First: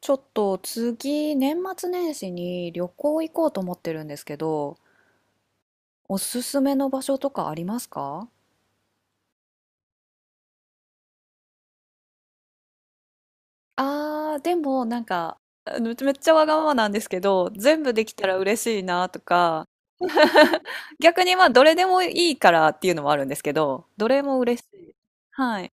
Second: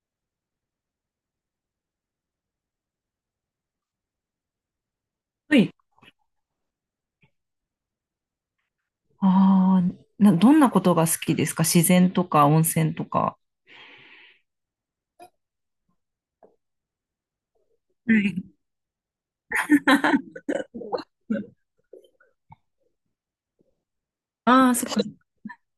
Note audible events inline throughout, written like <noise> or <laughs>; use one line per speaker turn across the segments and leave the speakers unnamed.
ちょっと次、年末年始に旅行行こうと思ってるんですけど、
はい。
おすすめの場所とかありますか？
ああ、どんなことが好きですか？自然とか温泉とか。
でもなんか、めっちゃわがままなんですけど、全部でき
は
たら
い。
嬉しいなとか、逆にどれでもいいからっていうのもあるんですけど、どれも嬉し
ああ、そっ
い。
か。
はい。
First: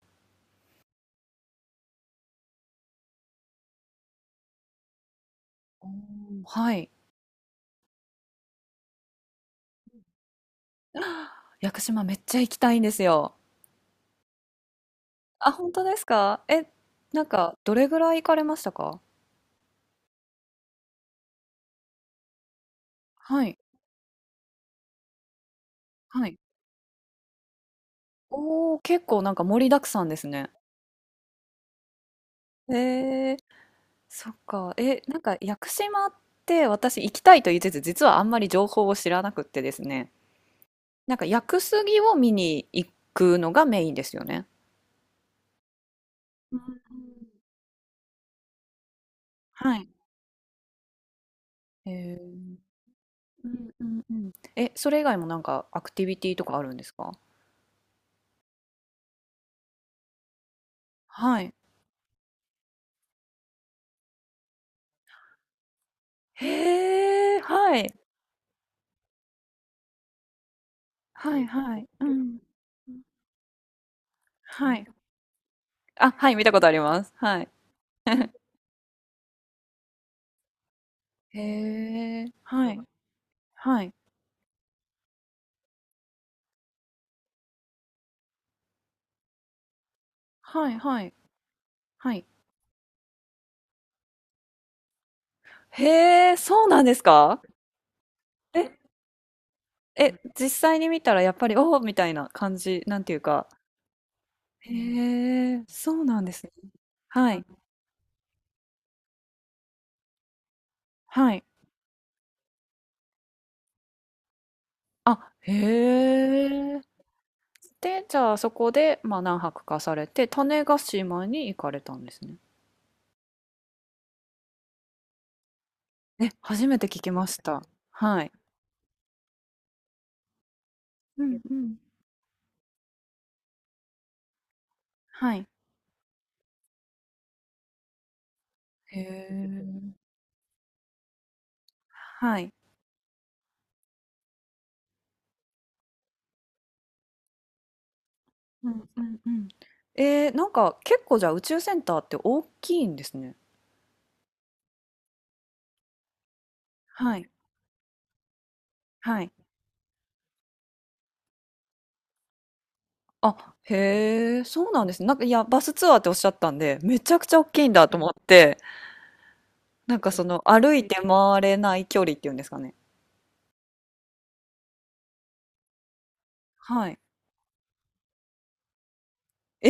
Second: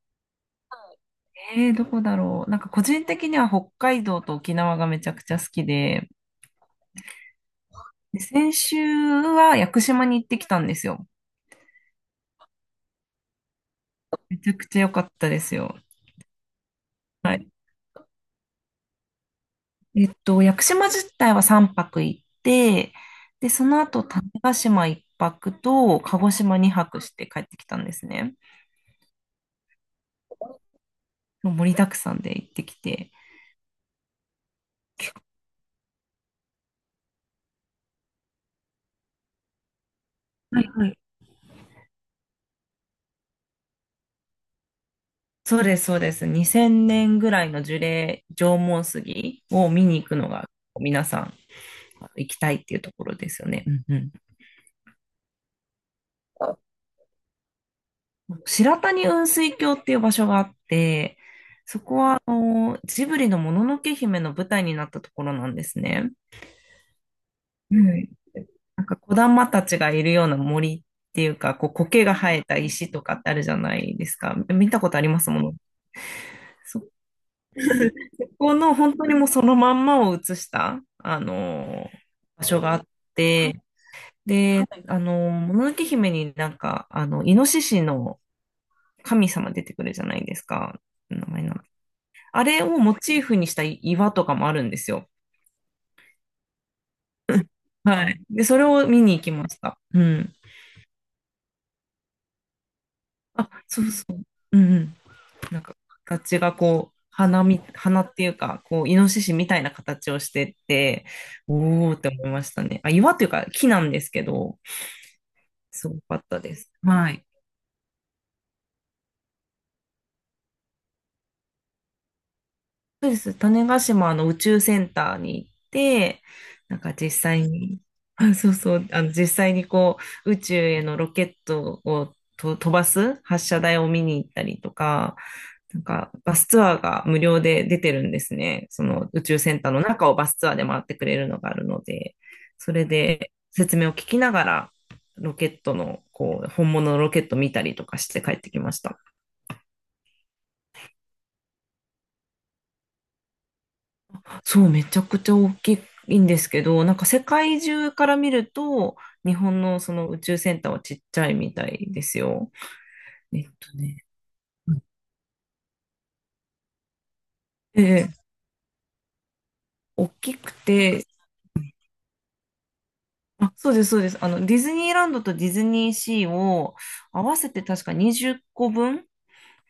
どこだろう。なんか個人的には北海道と沖縄がめちゃくちゃ好き
お
で、
ー、はい。
で先週は屋久島に行ってきたんですよ。
<gasps> 屋久島めっちゃ行きたいんですよ。
めちゃくちゃ良かったで
あ、
す
本
よ。
当ですか？え、なん
はい。
か、どれぐらい行かれましたか？
屋久島自体は3泊行って、
は
で、
い、
その後種子島1泊と鹿
は
児
い。
島2泊して帰ってきたんですね。
おー、結構なんか盛りだくさんですね。
もう盛りだくさんで行ってきて、
えー、そっか。え、
結構
屋久島って私行きたいと言いつつ、実はあんまり情報を知らなくってですね。
はいはい、
なんか屋久杉を見に行くのがメインですよね。
そうです、そうです。
う
2000年
ん、
ぐらいの樹齢、縄文杉を
は
見
い。
に行くのが、皆さん
え
行きたい
ー、
っていうところですよ
う
ね。
ん
う
う
んう
ん
ん。
うん。え、それ以外もなんかアクティビティとかあるんですか？
白谷雲水峡っていう場所があって、
はい。
そこはあのジブリのもののけ姫の舞台になったところなんですね。
へえ、
う
はい。
ん。なんか子玉たちがいるような森っていう
はい
か、こう
はい。う
苔が生
ん。
えた石とかってあるじゃないですか。見
は
た
い。
ことありますもの。
あ、はい、見たことあります。はい。<laughs>
この本当にもうそのまんまを写した、
へえ。
場所
は
があ
い。
って、
はい。
で、もののけ姫になんか、あの、イノシシの神様出てくるじゃないです
はい。
か。
はい。
名前な
はい。
あれをモチーフにした岩とかもあるんですよ。
へえ、そうなんですか？
はい。で、それ
え、
を見に行きました。う
え、
ん。
実際に見たらやっぱり、おおみたいな感じ、なんていうか。
あ、そうそう。うんうん。
へ
なん
え、
か、
そうなんで
形
すね。
がこう、
は
花
い。
み、花っていうか、こう、イノシシみたいな形をしてて、
はい。
おーって思いましたね。あ、岩というか木なんですけど、
あ、
すご
へ
かったです。
え。
はい。
で、じゃあそこで、まあ何泊かされて、種子島に行かれたんですね。
そうです。種子島の宇宙センターに行って、
え、初め
なん
て
か
聞き
実
まし
際
た。
に、
はい。
あ、そうそう、あの実際にこう、宇宙へのロケ
う
ッ
んうん。
トをと飛ばす発射台を見に行ったりとか、
はい。
なんかバスツアーが無料で出てるんですね。そ
へ
の宇宙センターの
え。
中をバスツアーで回ってくれるのがあるので、
はい。
それで説明を聞きながら、ロケットの、こう、本物のロケット見たりとかして帰ってき
う
まし
ん
た。
うんうん。えー、結構じゃあ宇宙センターって大きいんですね。
そう、めちゃくちゃ大きいんですけど、なんか
は
世
い。
界中から見ると、
はい。
日本のその宇宙センターはちっちゃいみたいですよ。えっ
あ、
と
へ
ね。
え、そうなんですね。なんか、いや、バスツアーっておっしゃったんで、めちゃくちゃ大きいん
え
だと思っ
え、
て、なん
大
かそ
き
の
く
歩いて
て、
回れない距離っていうんですかね。
あ、そうです、そうです。あの、ディズニーランドとディズニーシーを
はい。
合わせて確か20個分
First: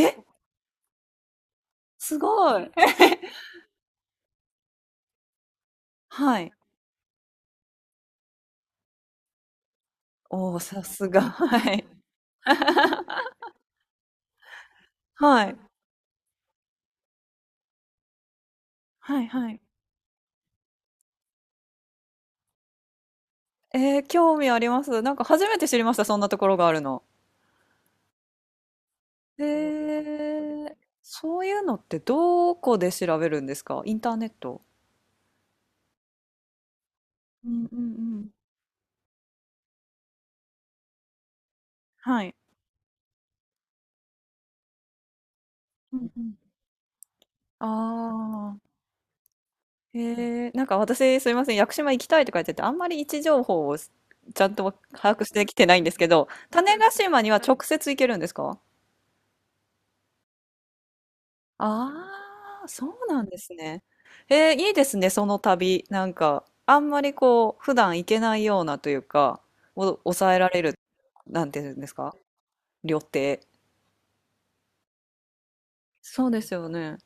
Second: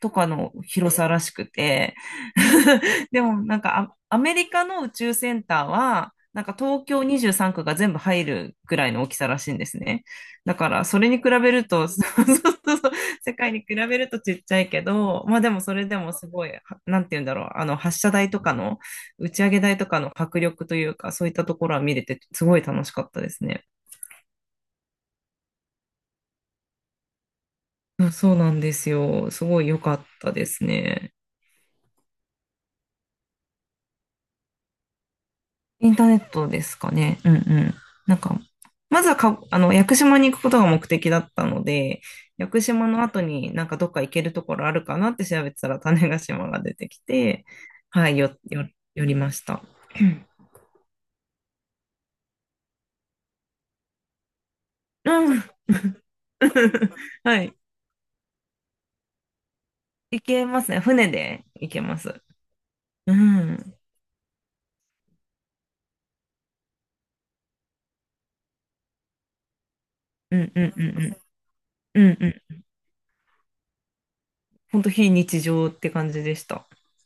とかの広さらしくて、
すごい。
<laughs> でもなんかアメリカの宇宙センターは、
は
なん
い。
か東京23区が全部入るぐらいの大きさらしいんですね。だ
おー、
か
さ
らそ
す
れに
が。
比べる
はい。
と、<laughs> そうそうそうそう、世界に比べるとちっちゃいけど、まあ
は
で
い。
もそれでもすごい、なんて言うんだろう、あの発射台とかの、
はい
打ち
は
上
い。
げ台とかの迫力というか、そういったところは見れてすごい楽しかったですね。
えー、興味あります。なんか初めて知りました、そんなところがあるの。
そうそうなんですよ。
へ
すごい良かったです
えー、
ね。
そういうのってどこで調べるんですか？インターネット？
インターネットですかね。うんう
うんうん
ん。
う
なん
ん。
か、まずはか、あの、屋久島に行くことが目的だったので、
はい。
屋久島の後になんかどっか行けるところあるかなって調べてたら
う
種
ん
子
うん。
島が出てきて、はい、
あ、
寄りました。うん。
へえ、なんか私すいません、屋久島行きたいとか言ってて、あんまり位置情報をゃんと把握し
うん。
てきてないんですけど、種子
<laughs>
島には
はい。
直接行けるんですか？
行けますね。船で行けます。
あ、あー、そう
う
なんです
ん。
ね。えー、いいですね、その旅。なんか、あんまりこう、普段行けないようなというか、を抑
う
えら
んう
れる、
んうんうん。
なんていうんです
う
か、
んうん。
旅程。
ほんと非日常って感じ
そう
で
で
し
す
た。
よね。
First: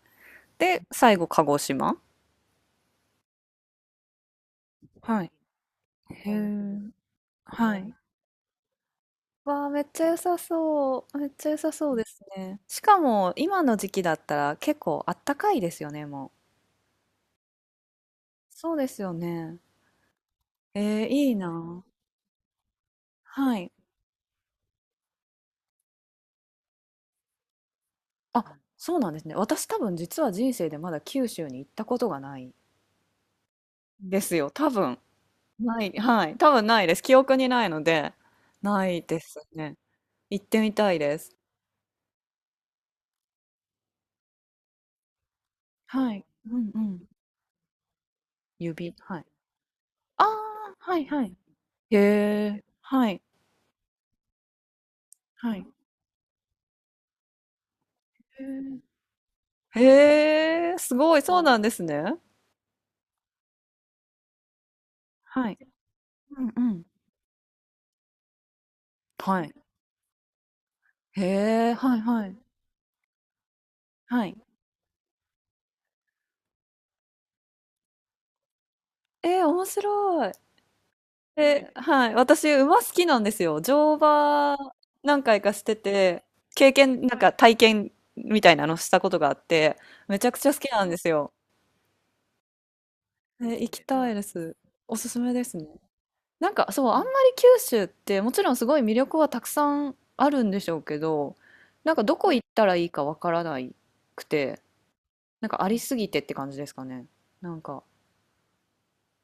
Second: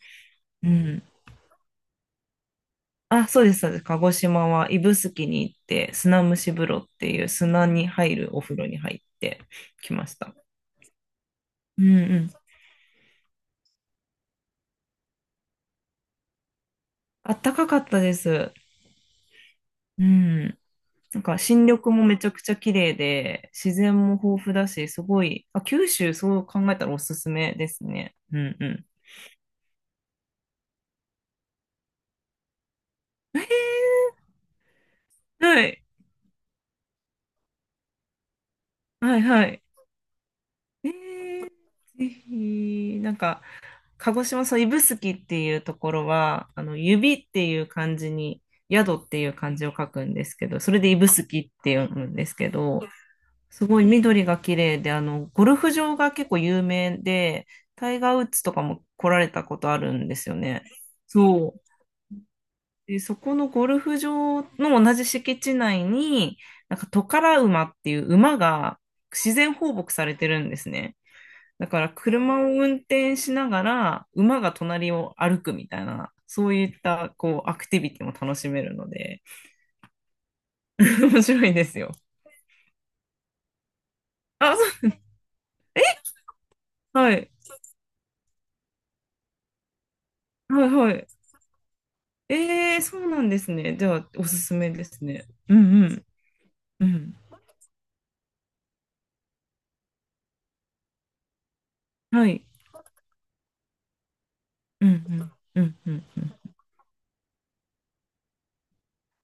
う
で、
ん。
最後、鹿児島。
あ、そうです、そうです。鹿児島は指宿
はい。
に行って、砂
へ
蒸し風呂っ
え。
ていう砂
は
に
い。
入るお風呂に入って
わあ、めっ
き
ちゃ
ま
良
した。
さそう。めっちゃ良さ
うん
そうで
う
す
ん。
ね。しかも、今の時期だったら結構あったかいですよね、もう。
あったかかったです。
そうですよね。
うん。
えー、
なん
いい
か新緑
な。
もめちゃくちゃ綺麗で、
はい。
自然も豊富だし、すごい、あ、九州そう考えたらおすすめですね。う
あ、
んうん。
そうなんですね。私多分実は人生でまだ九州に行ったことがないんですよ。多分。
はい、
ない。はい。多分ないです。記憶にないので、ない
は
で
い、
す
はい。
ね。行ってみ
え
たいです。
ー、ぜひ、なんか、鹿児島、そう、指宿っていうところ
はい。
は、
う
あ
ん
の、
うん。
指っていう漢字に、
指。
宿っ
は
てい
い。
う漢字を書くん
あ
ですけど、そ
あ、
れで
はい
指宿
はい。
って読
へ
むんですけ
え。
ど、
はい。
すごい緑が綺麗で、あの、ゴ
は
ル
い。
フ場が結構有名で、タイガー・ウッ
へ
ズとか
ー、
も来られたことあるんですよね。
へえ、すごい、そう
そ
な
う。
んですね。
で、そこのゴルフ場の同じ敷
は
地
い。
内に、
うんう
なん
ん。
かトカラ馬っていう馬が自
は
然
い。
放牧されてるんですね。
へ
だ
え、
から
はいはい。
車を運転しながら
はい。
馬が隣を歩くみたいな、そういったこうアクティビティも楽しめるので、
えー、面白い。
<laughs> 面白いで
え、
すよ。
はい。私、馬好きなんですよ。乗
あ、
馬
そう、
何回かして
え
て、経験、
は
なん
い、
か体験みたいなのしたことがあって、めちゃくちゃ好
は
き
い、
なん
は
です
い。
よ。
えーそうなんです
え、行
ね。
き
じゃあ、
たいで
おすす
す。
めで
お
す
すす
ね。
めで
う
すね。
んうん、
そ
う
う、あんまり
ん。
九州って、もちろんすごい魅力はたくさんあるんでしょうけど、なんかど
は
こ行
い。
ったらいいかわからないくて、
うん
なん
う
か
ん、う
あり
ん、う
す
ん、
ぎて
う
って
ん。
感じですかね。なんか、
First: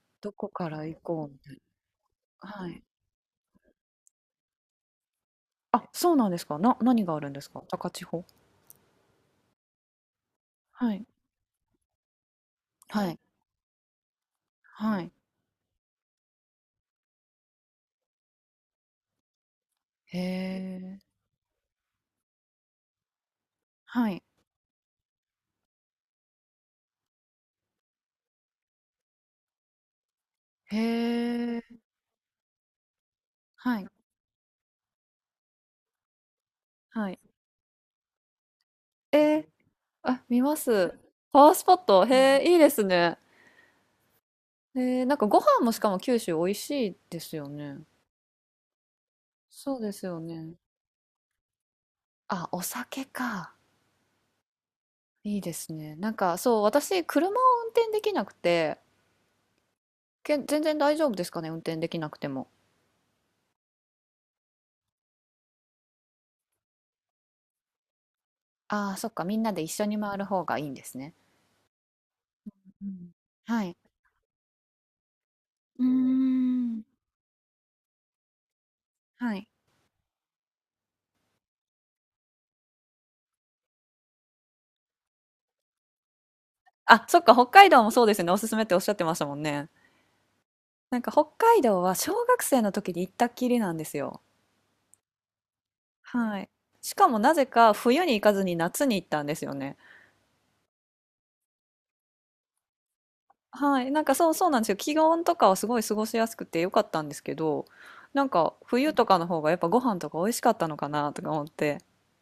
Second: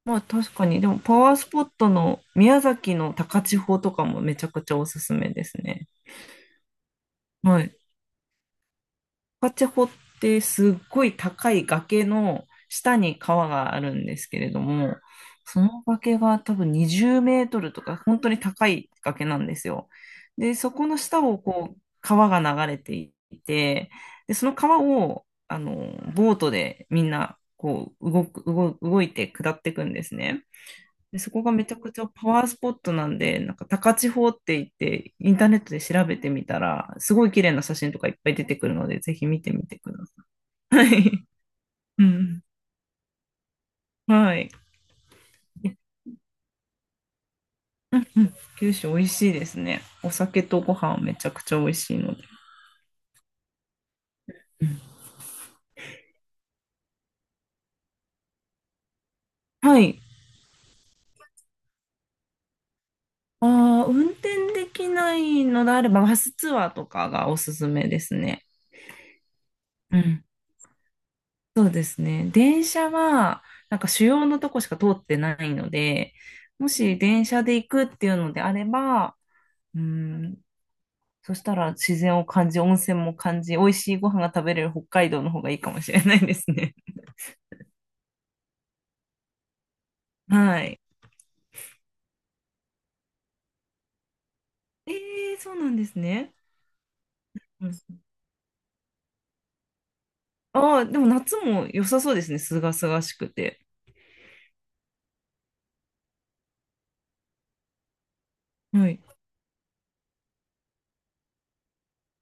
まあ
どこ
確か
か
に、
ら
で
行
もパ
こう
ワー
み
ス
たい
ポットの
な。
宮
はい。
崎の高千穂とかもめちゃくちゃおすすめです
あ、
ね。
そうなんですか。何があるんです
は
か、
い。
高千穂？
パチェホってすっ
は
ご
い。
い高い崖の下
はい。
に川があるんですけれども、
はい。
その崖が多分20メートルとか本当に高い崖なんですよ。
へ
で、そこの
え。
下をこう川が流れていて、
はい。
で、その川をあのボートでみんなこう動く、動、動いて下っていくんですね。
へ
で、そこが
え。
めちゃくちゃパワースポットなんで、なんか
はい。
高千穂って言って、インターネットで調べてみたら、
は
す
い。
ごい綺麗な写真とかいっぱい出てくるので、ぜ
え
ひ見
ー、
てみてくだ
あ、見ま
さい。
す。
はい。
パワースポッ
う
ト。へ
ん。
え、いいですね。
はい。
えー、なんかご飯もしかも九州美味しいですよね。
うんうん、九州美味しいです
そ
ね。
うです
お
よ
酒
ね。
とご飯めちゃくちゃ美味しいので。
あ、お酒か。
うん
いいですね。なんかそう、私、車を運転できなくて、
はい。
全然大丈夫ですかね、運転できなくても。
ああ、運転できないのであれば、バスツアーとかがおすすめですね。
ああ、そっか、みんなで一緒に
う
回る
ん、
方がいいんですね。
そうですね。電
う
車
ん。
は、
はい。
なんか主要のとこしか通ってないの
うー
で、も
ん。
し電車で行くっていうのであれば、
はい。
うん、そしたら自然を感じ、温泉も感じ、美味しいご飯が食べれる北海道の方がいいかもしれないですね。
あ、そっか、北海道もそうですよね。おすすめっておっしゃってましたもんね。
<laughs> はい。
なんか北海道は小学生の時に行ったっきりなんですよ。
えそうなんですね。
はい。しかもなぜ
う
か
ん、
冬に行かずに夏に行ったんですよね。
ああ、でも夏も良さそうですね。すがすがしくて。
はい。なんかそうそうなんですよ。気温とかはすごい過ごしやすくてよかったんですけど、なんか
は
冬
い。
とかの方がやっぱご飯とか美味しかったのかなとか思って。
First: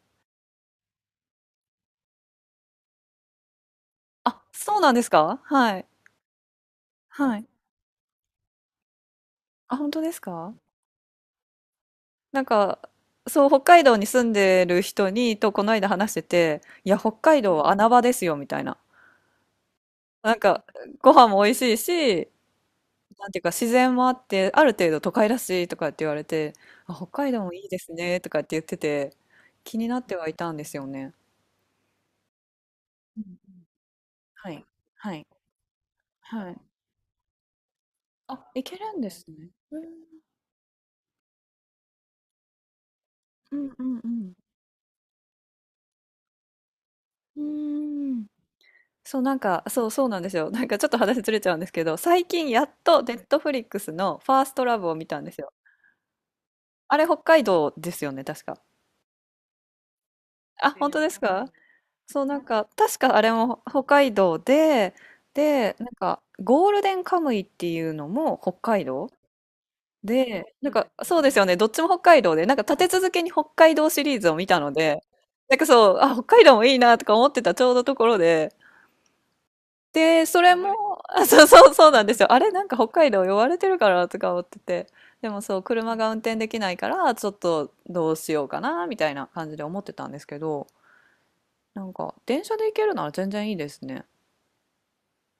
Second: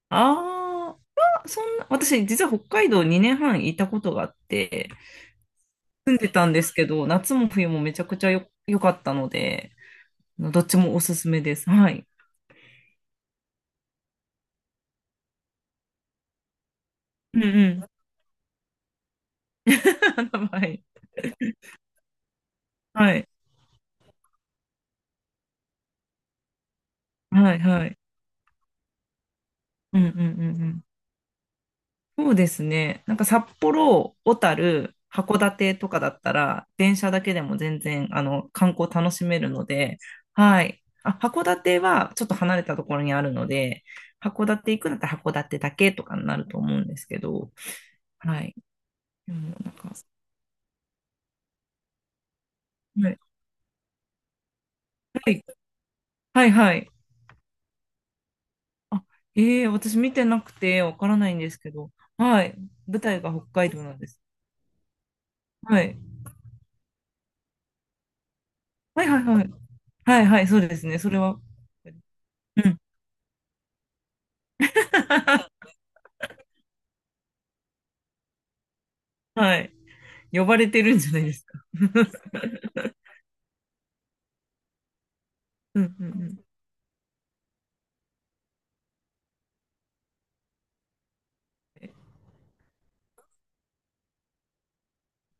あーそんな、私実は北海道2年半いたことがあっ
あ、そう
て、
なんですか？はい。
たんですけど、夏
は
も
い。
冬もめちゃくちゃよ、良かったので、
あ、本当ですか？
どっちもおすすめです。はい。
なんか、そう、北海道に住んでる人に、とこの間話してて、いや、北
う
海
ん
道は
う
穴
ん。
場ですよ、みたいな。なん
<laughs> は
か、
い。
ご飯も美味しいし、
は
な
い。
んていうか、自然もあって、ある程度都会らしいとかって言われて、あ、北海道も
はい
いいで
は
す
い。
ね、とかって言ってて、気にな
う
っ
んうんう
て
ん
はいたんで
う
す
ん。
よね。
そうですね。なん
う
か
ん、
札幌、小
はい、
樽、
はい、
函館とかだった
はい。
ら、電車だけでも全然、あ
あ、
の、
行
観
け
光
るんで
楽し
す
め
ね。
るの
うん、
で、はい。あ、函館はちょっと離れたところにあるの
うん、う
で、
ん、
函館行くんだったら函館だけとかになると思うんですけ
う
ど、
ん。うーん、
はい。
そう、
で
なん
も
か、
なん
そ
か、
う、そうなんですよ。なんかちょっと話ずれちゃうんですけど、最近やっと
は
ネ
い。
ットフリックスのファーストラブを見たん
は
です
い。
よ。
はいはい、
あれ北海道ですよね、確か。
あ、ええ私見てなく
あ、
て
本
わ
当
か
で
ら
す
ないんで
か？
すけど。
そう、な
は
ん
い。
か、確
舞
かあ
台
れ
が北
も
海道
北
なんで
海
す。
道で、で、
は
なん
い。
か、ゴールデンカムイっていうのも北海
はい
道
はいはい。はいはい、
で、
そう
なん
です
か、
ね。それ
そうです
は。
よね、どっちも北海道で、なん
う
か立
ん。
て続けに北海道シリーズを見たので、なん
<laughs>
かそう、あ、北海道もいいなとか思ってたちょうどところで、
はい。
で、そ
呼
れ
ばれてるん
も、
じゃない
あ、
で
そ
す
う
か。
そうそうなんですよ。あ
<laughs>
れ、なんか北海道呼ばれてるからとか思ってて。でもそう、
う
車
んう
が
ん
運
う
転
ん。
できないから、ちょっとどうしようかな、みたいな感じで思ってたんですけど、なんか電車で行けるなら全然いいですね。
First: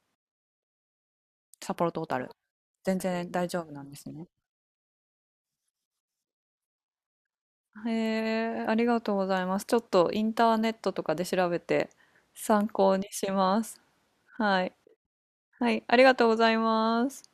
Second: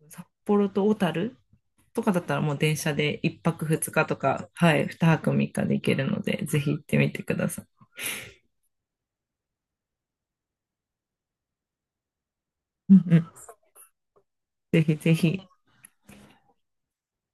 札幌と小樽
札幌と
と
小
かだっ
樽。
たらもう電車
全
で
然
1
大丈
泊
夫なん
2
で
日
す
と
ね。
か、はい、2泊3日で行けるので、ぜひ行ってみてください。
へえ、ありがとうございます。ちょっとインターネットとかで調べて参
う
考
ん
に
うん。
します。はい。
ぜひぜひ。
はい、ありがとうございます。